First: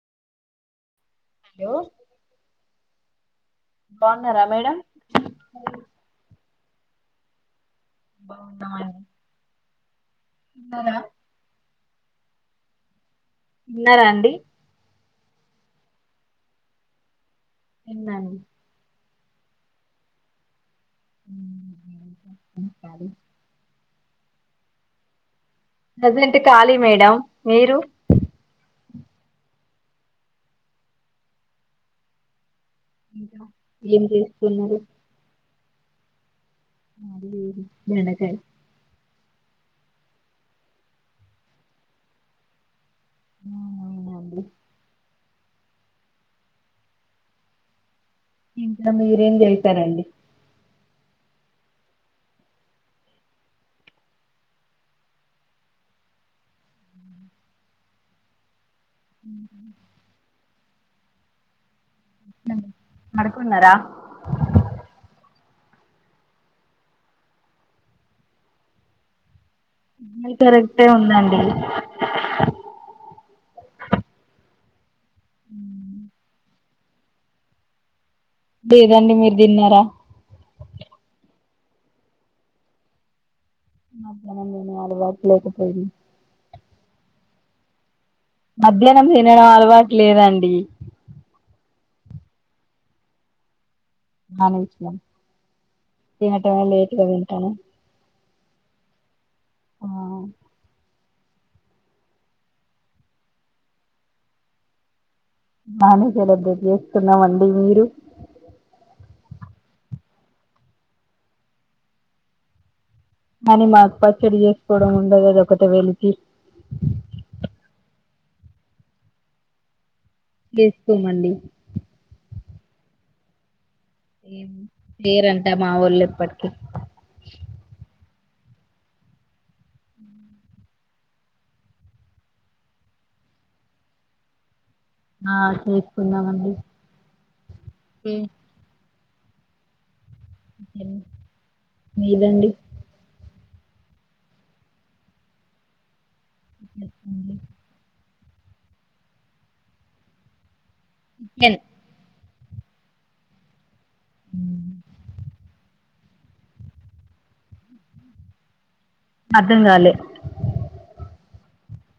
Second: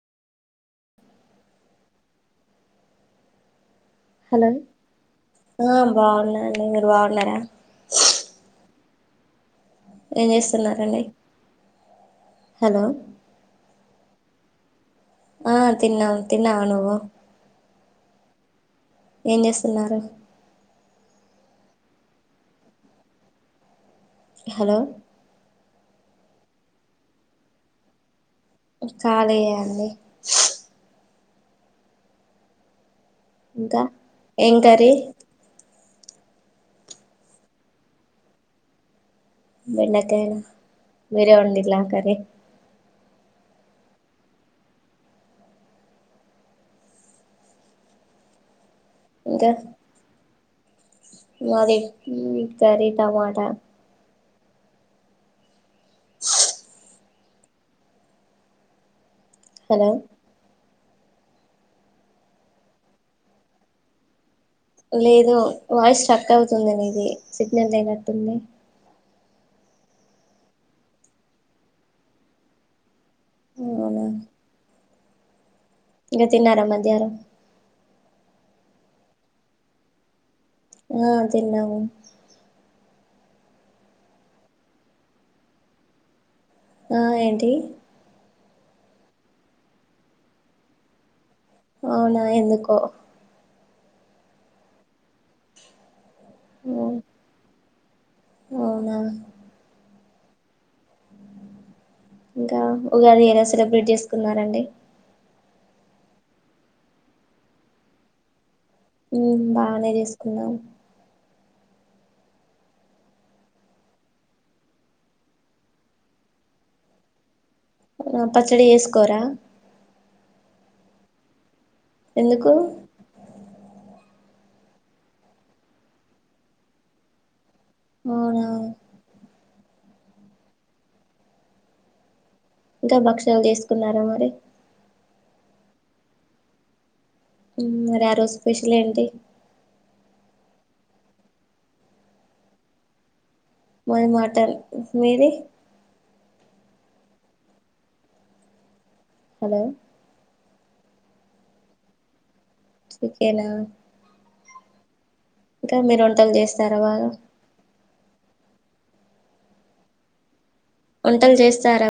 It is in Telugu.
హలో. బాగున్నారా హలో మేడం ఆహ్ బాగున్నానండి మీరు బాగున్నారా. బాగున్నాయ్. ఏం చేస్తున్నారండి హలో. తిన్నరా అండి. ఆహ్ తిన్నాం తిన్నవ నువ్వు. తిన్నాను. ఏం చేస్తున్నారు. [unintelligible] హలో. ప్రజెంట్ ఖాళీ మేడం మీరు. ఖాళీయె అండి. ఇంకా ఏం ఏం చేస్తున్నారు. కర్రీ అది వేరు బెండకయ్. బెండకాయా మీరే ఒండిలా ఆ కర్రీ. అవ్నవున్ అండి. ఇంకా మీరేం చేసారండి. అదే ఉమ్ కరీ టమాటా. హ్మ్. హలో. ఉమ్ మడుకున్నరా. లేదు వాయిస్ స్ట్రక్ అవ్తుంది మీది సిగ్నల్ లేనట్టుంది. [unintelligible] కరెక్టే ఉందండి. ఉహ్మ్. ఉమ్మ్. ఇంగ తిన్నార మధ్యాహ్నం. లేదండి మీరు తిన్నరా. ఆహ్ తిన్నాము. మధ్యాహ్నం తినే అలవాటులేకపోయింరి. ఆహ్ ఏంటీ. మధ్యాహ్నం తినడం అలవాట్లేదండి. ఔనా ఎందుకో. మానేసిన ఏందంటే లేట్గా తింటాను. ఔనా. ఆ ఇంకా ఉగాది ఎలా సెలబ్రేట్ చేసుకున్నారండి. [unintelligible] చేస్తున్నామండి మీరు. ఉమ్ బానే చేస్కుదాం. కానీ మాకు పచ్చడి చేసుకోవడం ఉండదు కదా ఒకటే వేలికి. ఆహ్ పచ్చడి చేస్కోరా. జేస్కోమండీ. ఎందుకు. ఏం చేయరంట మావొళ్ళు ఎప్పటికి. అవునా. ఇంకా భక్షలు చేసుకున్నారా మరి. ఆహ్ చేసుకుందామండి. ఉమ్ మరి ఆ రోజు స్పెషల్ ఏంటి. మీరండి. మది మటన్ మీది. [inaudible] హలో. ఎల్. చికెన్. మీరు వంటలు చేస్తారా బాగా. అర్ధంగాలే. వంటలు జెస్తారా.